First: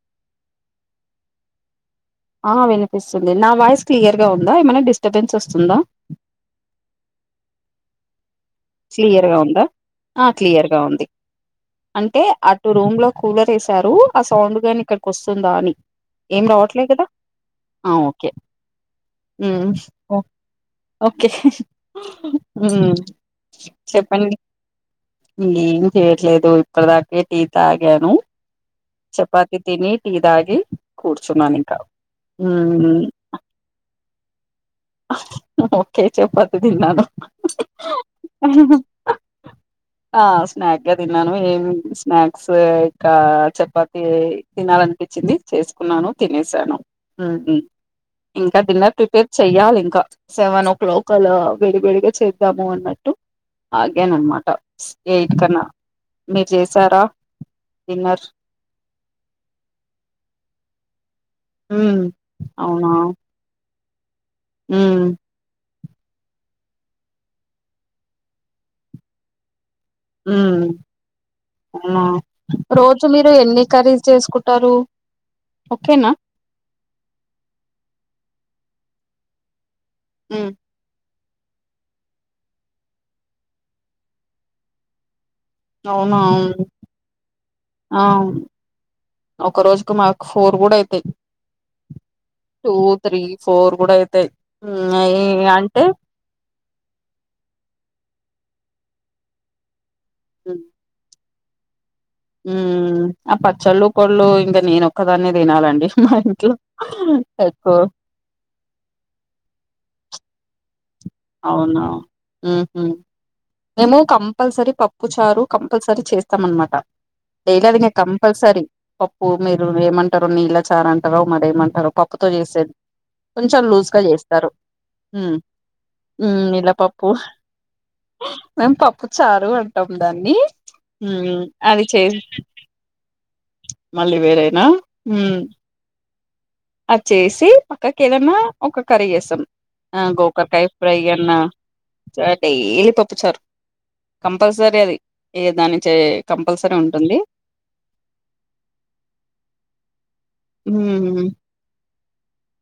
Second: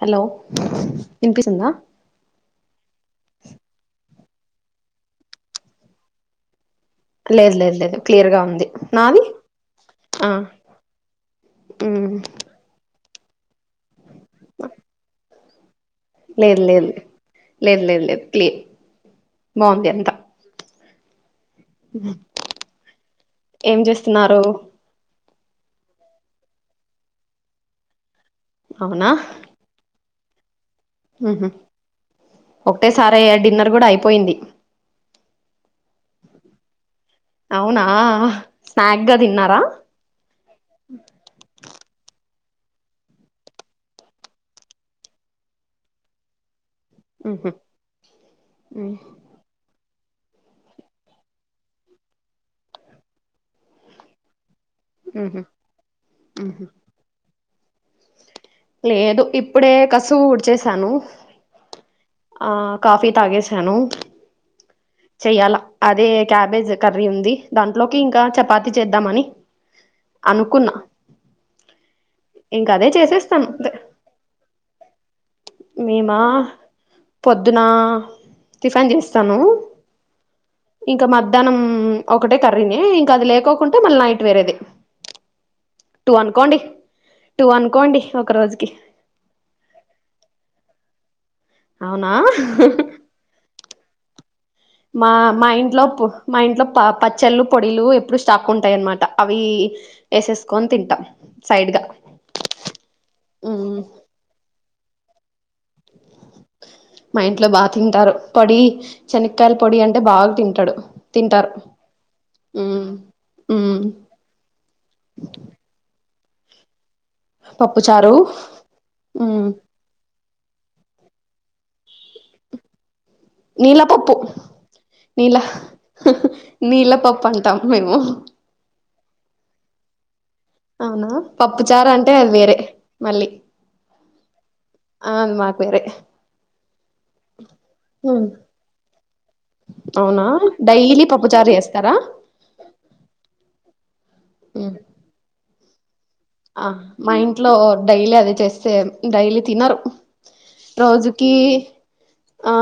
Hello ఇనిపిస్తందా ఆ వినిపిస్తుంది నా వాయిస్ క్లియర్గా ఉందా ఏమైనా డిస్టర్బెన్స్ వస్తుందా లేదు లేదు లేదు క్లియర్ గా ఉంది నాది ఆ క్లియర్గా ఉంది మ్మ్ అంటే అటు రూమ్ లో కూలర్ వేసారు ఆ సౌండ్ గాని ఇక్కడికి వస్తుందా అని ఏం లేదు రావట్లేదు లేదు కదా లేదు ఆ లేదు లేదు ఓకే క్లి మ్మ్ బాగుంది అంతా ఓ ఓకే మ్మ్ ఏం చేస్తున్నారు ఇంగ ఏమి చేయట్లేదు ఇప్పటి దాకే టీ తాగాను అవునా చపాతి తిని టీ తాగి మ్మ్ కూర్చున్నాను ఇంకా మ్మ్ ఒకటేసారి డిన్నర్ కూడా అయిపోయింది ఒకే చపాతి తిన్నాను అవునా స్నాక్ గా తిన్నారా ఆ సస్నాక్గా తిన్నాను ఏమి స్నాక్స్ ఇంకా చపాతి తినాలనిపిచ్చింది చేసుకున్నాను తినేసాను హ్మ్ మ్మ్ హు ఇంకా డిన్నర్ మ్మ్ ప్రిపేర్ చెయ్యాలి ఇంకా సెవెన్ ఓ క్లాక్ అలా విడివిడిగా చేద్దాము అన్నట్టు ఆగాను అనమాట మ్మ్ ఎయిట్ మ్మ్ కన్నా మీరు చేసారా డిన్నర్ లేదు ఇప్పుడే కసువు ఊడ్చేసాను హ్మ్. ఆ అవునా కాఫీ తాగేసాను హ్మ్. చెయ్యాలా అదే క్యాబేజ్ కర్రీ ఉంది దాంట్లోకి ఇంకా చపాతి చేద్దాం అని మ్మ్ మ్మ్ ఇంక అదే రోజు మీరు జు చేసేస్తాం ఎన్ని కర్రీస్ చేసుకుంటారు ఓకేనా మేమా పొద్దున టిఫన్ చేస్తాను మ్మ్ ఇక మధ్యాహ్నం ఒకటే కర్రీనే ఇంకా అది లేకోకుంటే మళ్ళీ నైట్ వేరేది టూ అవునా అనుకోండి టూ అనుకోండి ఆ ఒక రోజుకి ఒక రోజుకి మాకు ఫోర్ కూడా అయితయి అవునా ఫోర్ కూడా అయితాయి మా ఉమ్ మా అంటే ఇంట్లో మా ఇంట్లో పచ్చళ్ళు పొడిలు ఎప్పుడు స్టాక్ ఉంటాయి అన్నమాట అవి వేసేసుకొని తింటాం సైడ్గా హ్మ్ ఆ పచ్చళ్ళు పొళ్ళు ఇంక నేను ఒక్కదాన్నే తినాలండి మా ఇంట్లో మా ఇంట్లో బా ఎక్కువ తింటారు పొడి శనక్కాయల పొడి అంటే బాగా తింటాడు తింటారు అవునా ఊహూ హ్మ్ మేము కంపల్సరీ పప్పు చారు కంపల్సరీ చేస్ స్తామన్నమాట డైలీ పప్పు అది చారు కంపల్సరీ పప్పు మ్మ్ మీరు ఏమ అంటారు నీళ్ళ చారు అంటారో మరేమంటారో పప్పుతో చేసేది కొంచెం నీళ్ళ లూజ్గా పప్పు చేస్తారు నీళ్ళ హ్మ్ నీళ్ళ నీళ్ళపప్పు పప్పు అంటాం మేము మేము పప్పు చారు అంటాం దాన్ని అవునా మ్మ్ పప్పు చారంటే చేసి అది వేరే మళ్ళీ మళ్ళీ వేరేనా అ మాకు వేరే అదిచేసి అక్క ఉమ్ కేదన్నా ఒక కర్రీ చేస్తాను ఆ అవునా గోకాకాయ ఫ్రై డైలీ అన్న పప్పుచారు చేస్తారా డైలీ పప్పుచారు ఉమ్ కంపల్సరీ అది ఇ దానించ ఆ మా ఇంట్లో డైలీ అది చేస్తే డైలీ తినరు ఉమ్ రోజుకి ఆ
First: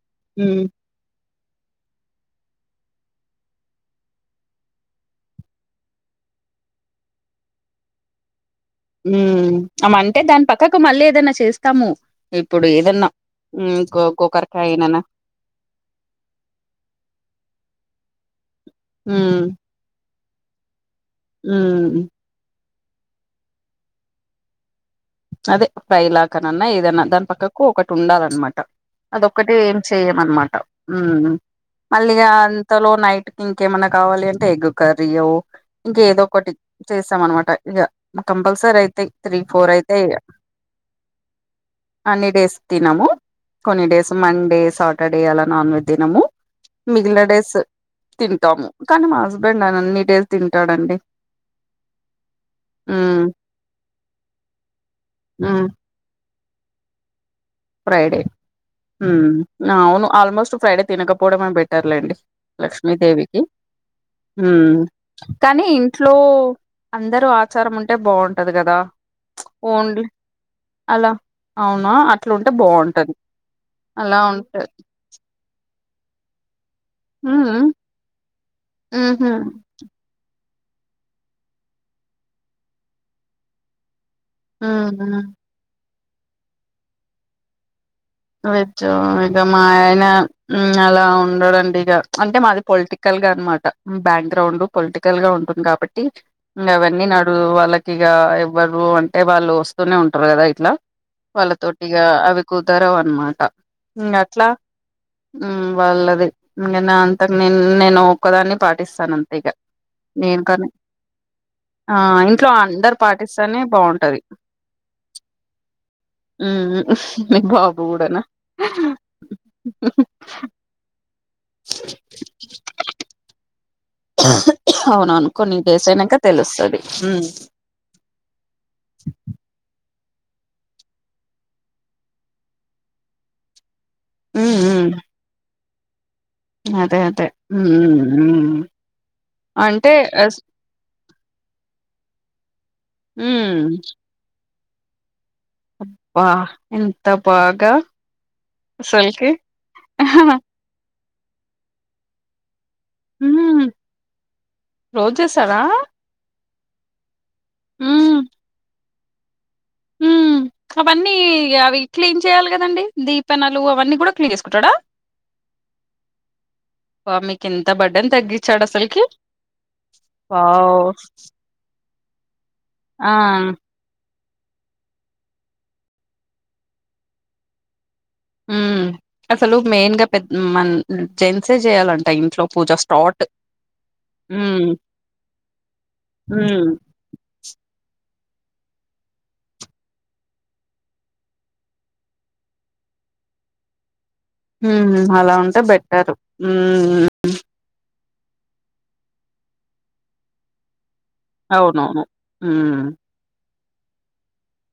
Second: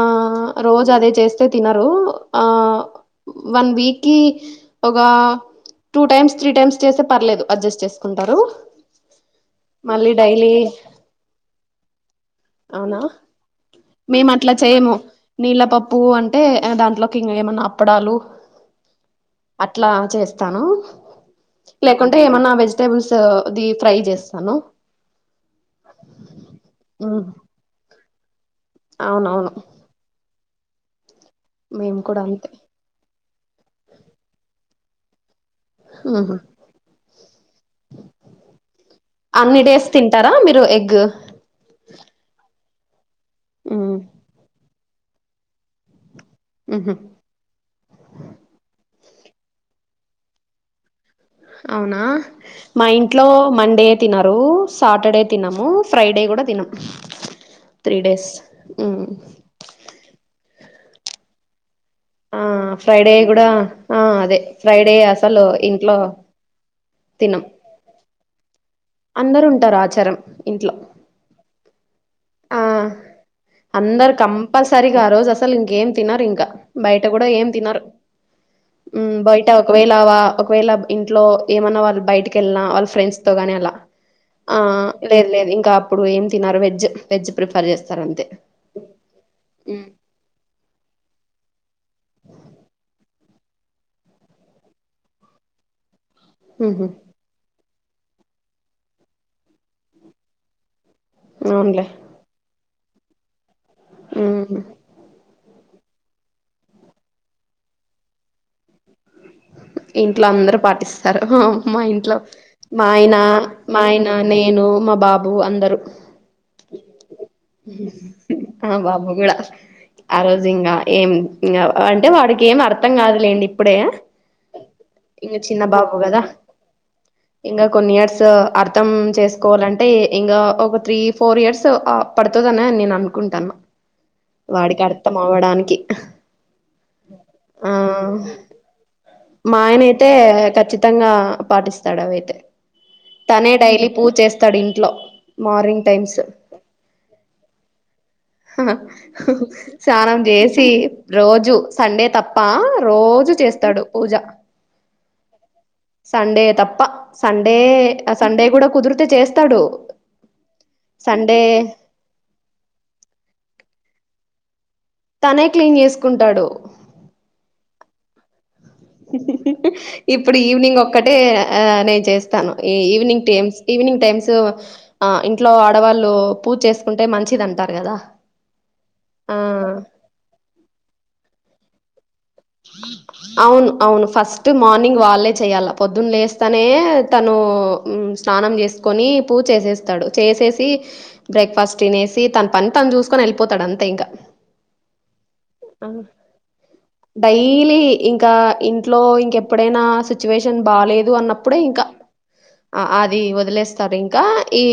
ఉమ్ రోజు అదే చేస్త తినరు ఆ వన్ వీక్ కి ఒక టూ టైమ్స్ త్రీ టైమ్స్ చేసే పర్లేదు అడ్జస్ట్ చేసుకుంటారు హ్మ్ మళ్ళీ అంటే దాని డైలీ పక్కకు మళ్ళీ ఏదన్నా చేస్తాము ఇప్పుడు అవునా ఏదన్నా ఉమ్ గో మేము అట్లా చేయము గోకరకాయననా నీళ్ళపప్పు అంటే దాంట్లోకి ఇంకా ఏమన్నా అప్పడాలు ఉమ్ అట్లా చేస్తాను ఉమ్ లేకుంటే ఏమన్నా వెజిటబుల్స్ ది ఫ్రై చేస్తాను అదే ఫైలాకనన్నా ఏదన్నా మ్మ్ దాని పక్కకు ఒకటి ఉండాలి అన్నమాట అవునవును అదొక్కటే ఏం చెయమన్నమాట హ్మ్ మేము కూడా మళ్ళీగా అంతే అంతలో నైట్ ఇంకేమన్నా కావాలి అంటే ఎగు కర్రీయో ఇంక ఏదో మ్మ్ ఒకటి చేసాం అనమాట ఇక కంపల్సరీ అయితే త్రీ అన్ని ఫోర్ అయితే డేస్ తింటారా మీరు ఎగ్ అన్ని డేస్ తినము కొన్ని మ్మ్ డేస్ మండే సాటర్డే అలా నాన్ వెజ్ తినము మ్మ్ మిగిలిన డేస్ తింటాము కానీ మా హస్బెండ్ ఆయన అన్ని డేస్ తింటాడండి అవునా మా ఇంట్లో ఉమ్ మండే తినరు కు సాటడే ఉమ్ తినము ఫ్రైడే కూడా తినం త్రీ ఫ్రైడే డేస్ మ్మ్ హ్మ్ అవును ఆల్మోస్ట్ ఫ్రైడే తినకపోడమే బె ట్టర్లండి ఆ ఫ్రైడే లక్ష్మీదేవికి కూడా ఆ అదే హ్మ్ ఫ్రైడే అసలు కానీ ఇంట్లో అందరూ ఆచారం ఉంటే బాగుం అందరూ ఉంటారు ఆచారం ఇంట్లో అలా అవునా అట్లుంటే ఆ బాగుంటది అందరు అలా ఉంటే కంపల్సరిగా ఆ రోజు అసలు ఇంకేం తినరు ఇంకా బయట కూడా ఏం ఉహు తినరు ఉహు బయట ఒకవేళ వా ఒకవేళ ఇంట్లో ఏమన్నా వాళ్ళు బయటకి వెళ్ళినా వాళ్ళ ఫ్రెండ్స్ తో గాని అలా ఆ ఉహు లేదు లేదు ఇంకా అప్పుడు ఏం తినరు వెజ్ వెజ్ ప్రిఫర్ చేస్ వెజ్ ఆ ఇగ మా ఆయన ఉమ్ అలా ఉండడండి ఇగ అంటే మాది పొలిటికల్ గా అనమాట బ్యాక్ గ్రౌండు పొలిటికల్ గా ఉంటుంది కాబట్ ఇంగ ఉహు అవన్నీ నడూ వాళ్ళ తోగా ఎవ్వరు అంటే వాళ్ళు వస్తూనే ఉంటారు కదా ఇట్లా వాళ్ళతోటి అవునులే ఇగా అవి కు దరవు అన్నమాట ఇంగ అట్లా హ్మ్. ఉమ్ వాళ్ళది ఇంగ నా అంతకు నేన్ నేను ఒక్కదాన్నే పాటిస్తాను అంతే ఇగ ఇంట్లో అందరూ పాటిస్తారు హోం మా ఆ ఇంట్లో మా అందరు ఆయన పాటిస్తానే మా ఆయన బాగుంటది నేను మా బాబు అందరూ ఉమ్ ఉఫ్ మీ బా ఆ బాబు గూడా ఆ రోజు ఇంగ ఏం ఇంగ అంటే వాడికి ఏం అర్థం కాదులేండి ఇప్పుడే అవునవును ఇంగ కొన్ని చిన్న డేస్ బాబు అయినాక గదా తెలుస్తది ఉమ్ ఇంకా కొన్ని ఇయర్స్ అర్థం ఉమ్ చేసుకోవాలంటే ఇంగా ఒక త్రీ ఫోర్ ఇయర్స్ ఆ పడుతుదినే నేను అనుకుంటాన్నా ఉమ్ వాడికి అర్థం అవ్వడానికి అదే అదే ఆ ఉమ్ ఉమ్ మా ఆయన అంటే అయితే అస్ ఖచ్చితంగా పాటిస్తాడు అవైతే తనే ఉమ్ డైలీ పూజ చేస్తాడు ఇంట్లో మార్నింగ్ టైమ్స్ అబ్బా ఎంత బాగా అసల్కి సానం చేసి రోజూ సండే తప్ప రోజూ ఉమ్ చేస్తాడు పూజ రోజు చేస్తారా సండే తప్ ప్ప సండే ఆ సండే కూడా కుదిరితే చేస్ ఊ అవన్నీ ఇగ అవి క్లీన్ చెయ్యాలి కదండి దీపెనలు అవన్నీ కూడా క్లీన్ చేసు తనే క్లీన్ చేసుకుంటాడు త బర్డను తగ్గిచ్చాడు అసలుకి ఇప్పుడు వావ్ తను ఈవినింగ్ ఆ టైమ్స్ ఈవవినింగ్ టైమ్స్ తు ఆ ఇంట్లో ఆడవాళ్ళు పూజ చేసుకుంటే మంచిది అంటారు కదా ఆ అసలు మెయిన్ గా పెద్ మన్ జెన్సే చెయ్యాలంట ఇం అవును అవును ఫస్ట్ హ్మ్. మార్నింగ్ వాళ్ళే చెయ్యాల పొద్దున్న లేస్తానే హ్మ్. తను ఓ ఉమ్స్ స్నానం చేసుకొని పూజ చేసేస్తాడు చేసేసి బ్రేక్ఫాస్ట్ తినేసి తన పని తను చూసుకొనే వెళ్ళిపోతాడు అంతే ఇంక ఊ అలా ఉంటే బెట్టరు ఊ డైలీ ఇంకా ఇంట్లో ఇంకెప్పుడైనా సిచ్యువేషన్ బాలే దు అన్నప్పుడే ఇంకా అవునవును. హ్మ్. ఆ అది వదిలేస్తారు ఇంకా ఈ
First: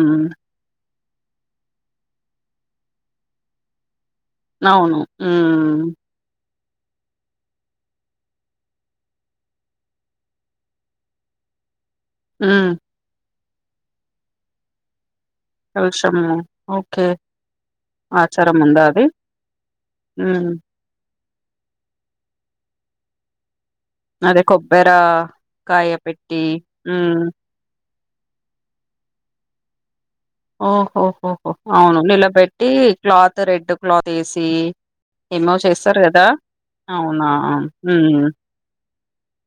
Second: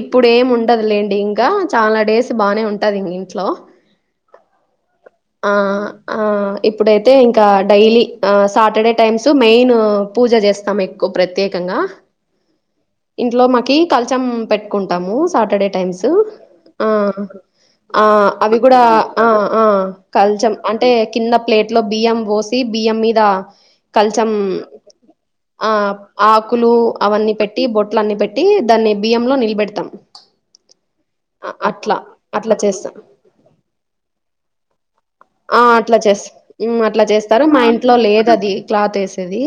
ఇప్పుడు ఏం ఉండదులేం డి ఇంకా చాలా డేస్ బానే ఉంటాది ఇంగ ఇంట్లో అవును ఆ హ్మ్. ఆ ఇప్పుడైతే ఇంకా డైలీ ఆ సాటర్డే టైమ్స్ మెయిన్ పూజ చేస్తాం ఎక్కువ ప్రత్యేకంగా ఊ ఇంట్లో మాకి కల్చం పెట్టుకుంటాము సాటర్డే టైమ్స్ కలశము. ఆ ఓకే. ఆ ఆచారం అవి కూడా ఉందా అది? ఆ ఆ హ్మ్. కల్చం అంటే కింద ప్లేట్ లో బియ్యం పోసి బియ్యం మీద కల్చం అదే కొబ్బెరా ఆ కాయ పెట్టి ఆకులు హ్మ్. అవన్నీ పెట్టి బొట్ అట్లన్ని పెట్టి దాన్ని బియ్యంలో నిలబెడతాం ఓహోహోహో అట్లా అవును అట్లా నిలబెట్టి చేస్తాం క్లాత్ రెడ్ క్లాత్ వేసి ఆ అట్లా చేస్త మ్ అట్ల అవునా? చేస్తారు మా ఇంట్లో లేదది క్లాత్ ఏసేది.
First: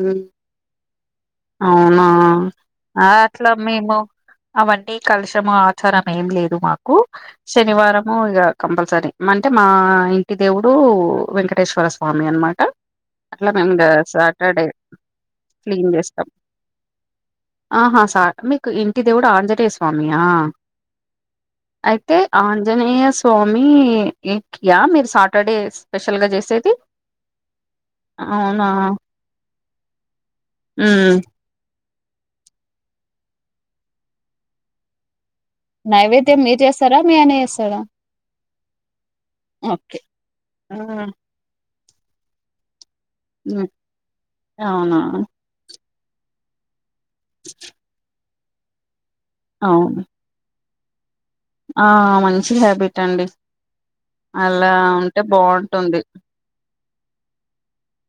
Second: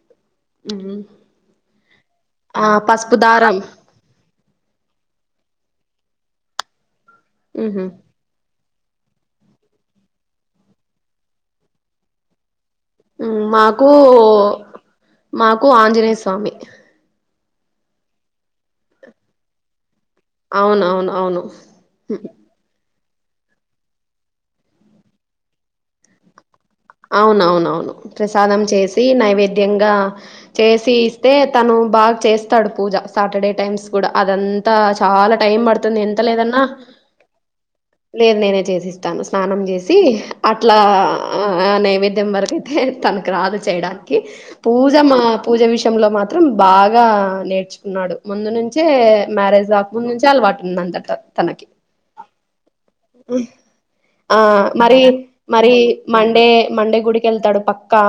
మ్ మ్ అవునా ఆ అట్లా దారం మేము అవన్నీ కలషము, ఆచారం ఏం లేదు మాకు. ఉహు శనివారము ఇ కంపల్ సరే అంటే మా ఇంటి దేవుడు వెంకటేశ్వర స్వామి అన్నమాట. మాకు మాకు క్లీన్ ఆంజనేయ చేస్తాం స్వామి ఆహా సా మీకు ఇంటి దేవుడు ఆజనేయ స్ స్వామియా అవునవును అవును అయితే ఆంజనేయ స్ స్వామియా మీరు సాటర్డే స్పెషల్ గా చేసేది? అవునవునవును ప్రసాదం అవునా చేసి నైవేద్యంగా చేసి ఉమ్ ఇస్తే తను బాగ చేస్తాడు పూజ సాటర్డే టైమ్స్ కూడ అదంతా చాల టైమ్ పడుతుంది ఎంత నైవేద్యం మీరు లేదన్నా చేస్తారా మీ ఆయన చేస్తాడా లేదు నేనే చేసిస్తాను. స్నానం చేసి ఓకే అట్లా ఆ నైవేద్యం వరకయితే తనకు రాదు చేయడానికి. పూజ అవునా మా పూజ విష తంలో మాత్రం బాగా నేర్చుకున్నాడు ముందు నుంచే మ్యారేజ్ గాక అవును ముందునుంచే అలవాటు. ఉందంతట తనకి ఆ మంచి హ్యాబిట్ అండి ఆ అలా మరి ఉంటే మరి బాగుంటుంది మండే మండే గుడికెళ్తాడు పక్కా.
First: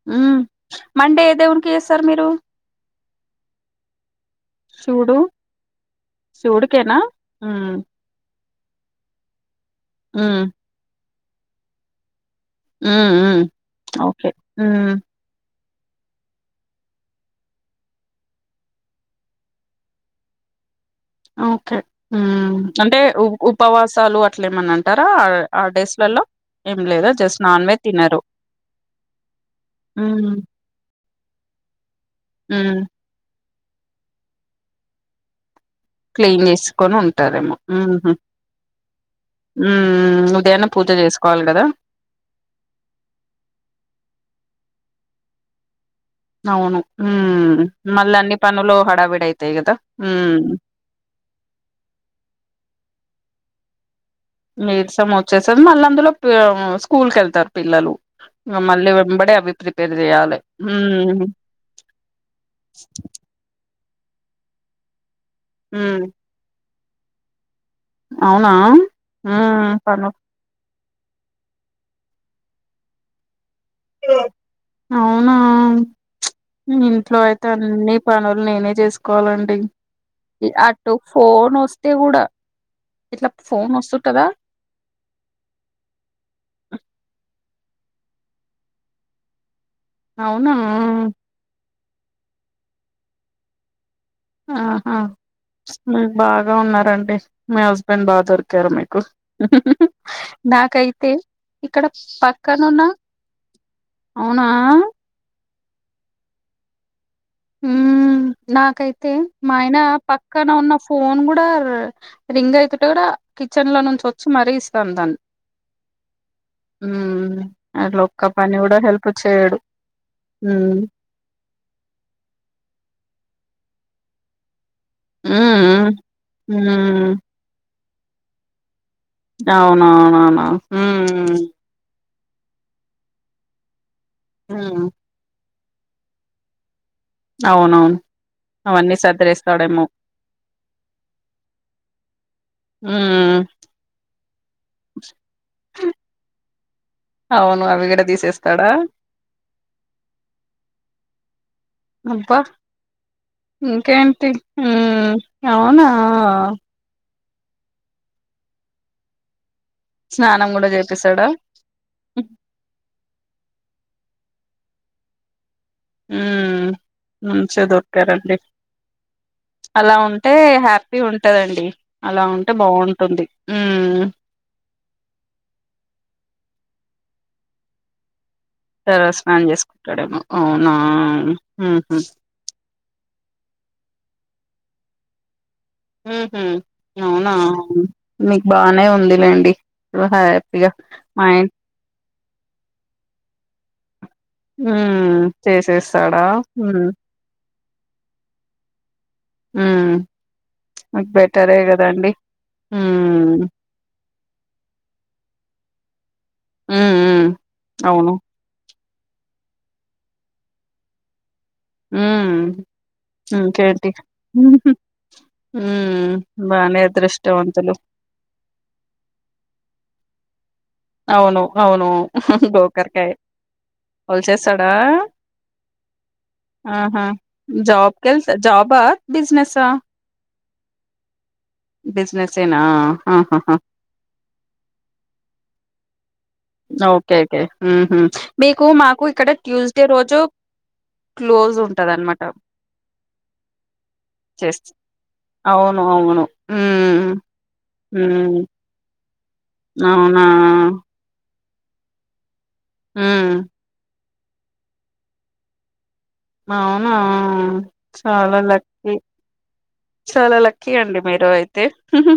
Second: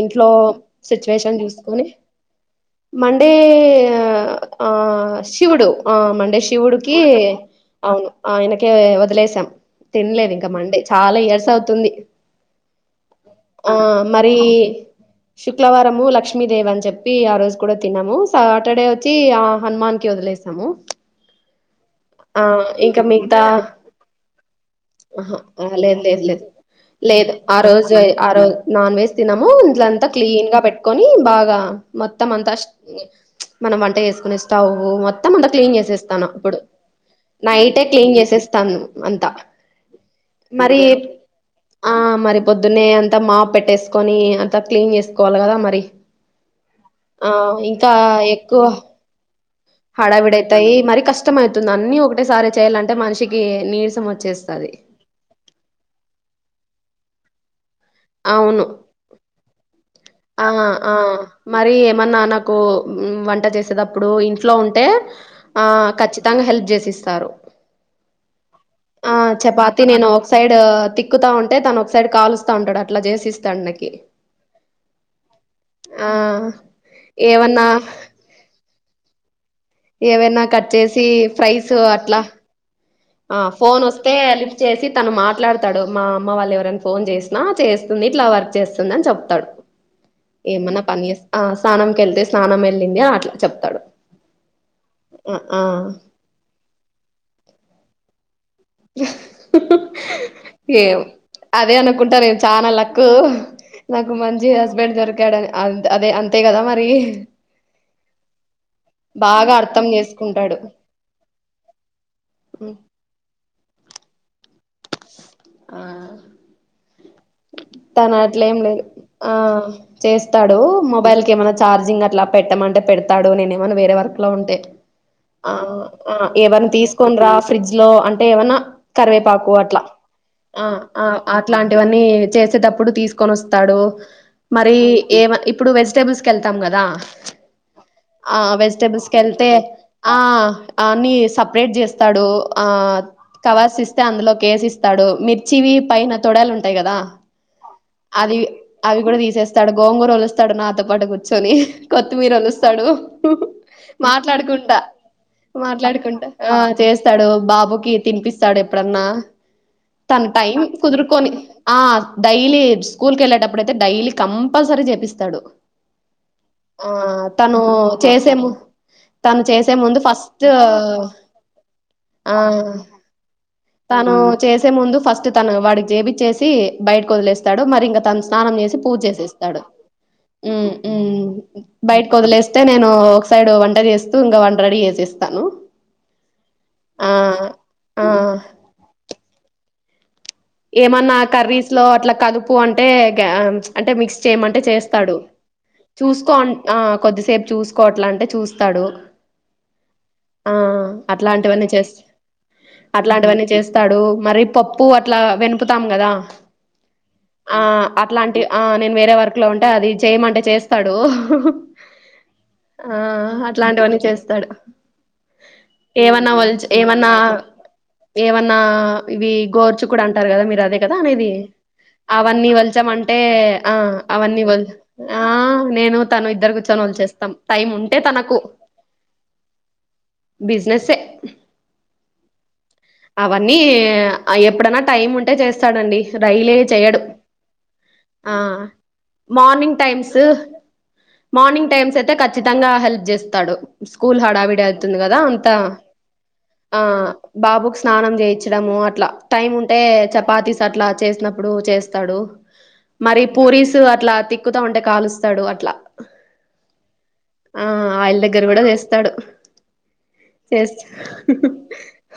ఇంట్లో ఉమ్ మండే ఏ సిచ్యువేషన్ దేవునికి చూసుకొని చేస్తారు మీరు మండే ఆ శివుడు శివుడు ఆ మండే శివుడికేనా శివుడుకి ఉమ్ అవును ఆయన కే వదిలేసాం తినలేదు ఉమ్ ఇంక మండే చాలా ఇయర్స్ అవుతుంది. ఉమ్ ఉమ్ ఓ ఓకే మరి ఉమ్ శుక్లవారము లక్ష్మీదేవి అని చెప్పి ఆ రోజు కూడ తినము. సాటర్డే వచ్చి ఆ హనుమాన్ కి వదిలేస సము ఒకే మ్ అంటే మిగతా ఉపవాసాలు అట్లేమన్న అంటారా ఆ ఆహా ఆ లేదు లేదు డేస్లలో? లేదు ఏం లే లేదు ఆ రోజు ఆ రోజ్ నాన్ వెజ్ తినము ఇల్లంతా ఉమ్ క్లీన్ గ పెట్టుకొని బాగ మొత్తం అంతా ఉమ్ మనం వంట చేసుకునే స్టవ్ మొత్తం అంతా క్లీన్ చేస్ చేస్తాను క్లీన్ అప్పుడు చేసుకొని ఉంటారేమో నైటే క్లీన్ చేసేస్తాను అంతా. మ్ ఉదయాన్నే మరి పూజ చేసుకోవాలి కద ఆ మరి పొద్దున్నే అంతా మా పెట్టేసుకొని అంతా క్లీన్ చేసుకోవాలి కదా మరి అవును ఆ మ్ మళ్ళీ అన్ని పనులు హడావిడై హడావిడయితాయి మరి కష్టమయితుంది. అన్నీ ఒకటేసారి చేయ్యాలంటే మనిషికి నీరసం వొ నీరసం వచ్చేస్తాది మళ్ళీ అందులో పి స్కూల్ కెళ్తారు. పిల్లలు ఇంగ అవును మళ్ళీ వెంబడే అభిప్రీత్ ఆ ఆ మరి ఏమన్న నాకు వంట చేస్ సెటప్పుడు ఇంట్లో ఉంటే ఆ ఉమ్ ఖచ్చితంగా హెల్ప్ చేసిస్తారు. అవునా ఆ ఉమ్ చపాతీ నేను పను ఒక సైడ్ తిక్కుతా ఉంటే తను ఒకసైడ్ కాలుస్తా ఉంటాడు అట్ల చేసిస్తాడు నాకి. అవునా ఆ! ఇంట్లో అయితే ఏవన్నా అన్ని పనులు నేనే చేసుకోవాలండి. ఏవైనా కట్ అటు చేసి ఫోన్ ఫ్రైస్ వస్తే అట్లా కూడా ఇట్లా ఆ ఫోన్ వస్తే వస్తుంటదా హా లిఫ్ట్ చేసి తను మాట్లాడతాడు మా అమ్మ వాళ్ళు ఎవరైనా ఫోన్ చేసినా చేస్తుంది ఇట్లా వర్క్ చేస్తుంది అని చెప్తాడు అవునా ఏమన్నా పనిచేసిన ఆ స్నానంకి వెళ్తే స్నానం వెళ్ళింది అట్లా చెప్తాడు ఆహా ఆ! ఆ! మీకు బాగా ఉన్నారండి మీ హస్బెండ్ బాగ దొరికి దొరికారు మీకు హుహు ఏమో అదే అనుకుంటాను చానా పక్కనున్న లక్కు నాకు మంచి అవునా హస్బెండ్ దొరికాడని అంత్ అదే అంతే కదా మరి హ్మ్ మ్ నాకైతే బాగా మా ఆయన అర్థం పక్కన చేసుకుంటాడు ఉన్న ఫోన్ కూడా రింగ్ అయితుంటే కూడా కి కిచెన్ లో నుంచి వచ్చి మరీ ఇస్త్ ఆ హ్మ్ అట్లా తను ఒక్క అట్లే పని ఏం గూడా లేదు హెల్ప్ ఆ చేయడు చేస్తాడు హ్మ్ మొబైల్ కి ఏమన్నా ఛార్జింగ్ అట్లా పెట్టమంటే పెడతాడు నేనే ఏమైన్నా వేరే వర్క్ లో ఉంటే హ్మ్ ఆ హ్మ్ ఏవన్నా హ్మ్. తీసుకోని రా ఫ్రిడ్జ్ లో అంటే ఏమన్నా కరివేపాకు అట్లా అవునవునవును ఆ ఆ హ్మ్ అట్లాంటివన్నీ చేసేటప్పుడు తీసుకొని వస్తాడు మరి హ్మ్ ఏ ఇప్పుడు వెజిటేబుల్స్ కి వెళ్తాం కదా అవునవును ఆ అవన్నీ వెజిటబుల్స్ కి వెళ్తే సర్దిరేస్తాడేమో ఆ అన్ని సపరేట్ చేస్తాడు ఆ హ్మ్ కవర్స్ ఇస్తే అందులోకి వేసి ఇస్తాడు మిర్చివి పైన తొడలు ఉంటాయి కదా అవును అవి గూడా అది తీసేస్తాడా అవి కూడా తీసేస్తాడు గోంగూర వలుస్తాడు నాతో పాటు కూర్చొని కొత్తిమీర అబ్బా వలుస్తాడు హ్మ్ హు ఇంకేంటి మాట్లాడుకుంటా హ్మ్ అవునా మాట్లాడుకుంటా ఆ చేస్తారు స్తాడు బాబుకి తినిపిస్తాడు ఎప్పుడన్నా తను స్నానం టైమ్ గూడా చేపిస్తాడా కుదురుకొని ఆ డైలీ స్కూల్ కి వెళ్ళేటప్పుడు అయితే డైలీ కంపల్సరీ చేపిస్తాడు హ్మ్ ఆ తను మంచిగా దొరికారండి చేసేము తను చేసే అలా ముందు ఉంటే ఫస్ట్ హ్యాపీ ఉంటదండి అలా ఆ ఉంటే బాగుంటుంది ఉమ్ తను చేసే ముందు ఫస్ట్ తను వాడికి చేపిచ్చేసి బయటకు వదిలేస్తాడు మరి ఇంకా తను స్నానం చేసి పూజ తర స్నానం చేసేస్తాడు చేసుకుంటాడేమో ఉమ్ అవునా ఉమ్ ఉహు బయటకు వదిలేస్తే నేను ఒకసైడ్ వంట చేస్తా చేస్తూ వాణ్ని రెడీ చేసేస్తాను హ్మ్ హు ఆ అవునా ఆ నీకు బానే ఉందిలేండి హ్యాపీగా ఏమన్నా మా ఇం కర్రీస్ లో అట్లా కలుపు అంటే గ అంటే మిక్స్ చేయమంటే చేస్తాడు ఉమ్ చేసేస్తాడా చూసుకో అంట్ ఆ ఉమ్ కొద్దిసేపు చూస్కో చూస్కో అట్లా అంటే చూస్తాడు ఉమ్ ఆ మీకు బెటరే అట్లాంటివన్నీ చేస్తా కదండి ఉమ్ అట్లాంటివన్నీ చేస్తాడు మరి పప్పు అట్లా ఇట్లా వెనుపుతాం కదా ఉమ్ ఉమ్ ఆ అవును అట్లాంటి నేను వేరే వర్క్ లో ఉంటే అది చేయమంటే చేస్తాడు హ్మ్ ఆ ఇంకేంటి అట్లాంటివన్నీ చేస్తాడు హ్మ్ ఏమన్నా వల్చ్ బానే ఏమన్నా అదృష్టవంతులు ఏమన్నా ఇవి గోరు చిక్కుడు అంటారు కదా మీరు అదే కదా అనేది అవును అవును అవన్నీ వలచమంటే గోకరకాయ అంటే ఆ అవన్నీ వలుచు వలిచేస్తాడా ఆ నేను తను ఇద్దరు కూర్చొని ఆహా వలిచేస్తాం టైం జాబ్ ఉంటే కెళ్త తనకు జాబా బిజినెసా బిజినెస్ ఏ బిజినెసేనా ఆహాహా అవన్నీ ఎప్పుడైనా టైమ్ ఉంటే చేస్తాడండి డైలి ఏ చేయడు ఓకే ఓకే ఉహు ఆ మీకు మాకు ఇక్కడ మార్నింగ్ ట్యూస్డే రోజు టైమ్స్ క్లోజ్ మార్నింగ్ టైమ్స్ అయితే ఉంటదనమాట కచ్చితంగా హెల్ప్ చేస్తాడు స్కూల్ చేస్ హడావిడి అవుతుంది కదా అంత అవును అవును ఆ ఉమ్ బాబుక్ స్నానం స్నానం ఉమ్ చేయించడము అట్లా టైమ్ ఉంటే అవునా చపాతీస్ అట్లా చేసినప్పుడు చేస్తాడు మరి ఉమ్ పూరీస్ అట్లా తిక్కుతా ఉంటే కాలుస్తాడు అట్లా అవునా ఆ ఆయిల్ చాలా దగ్గర కూడా లక్కి చేస్తాడు చాలా లక్కీ చేస్ అండి మీరు అయితే హూ హు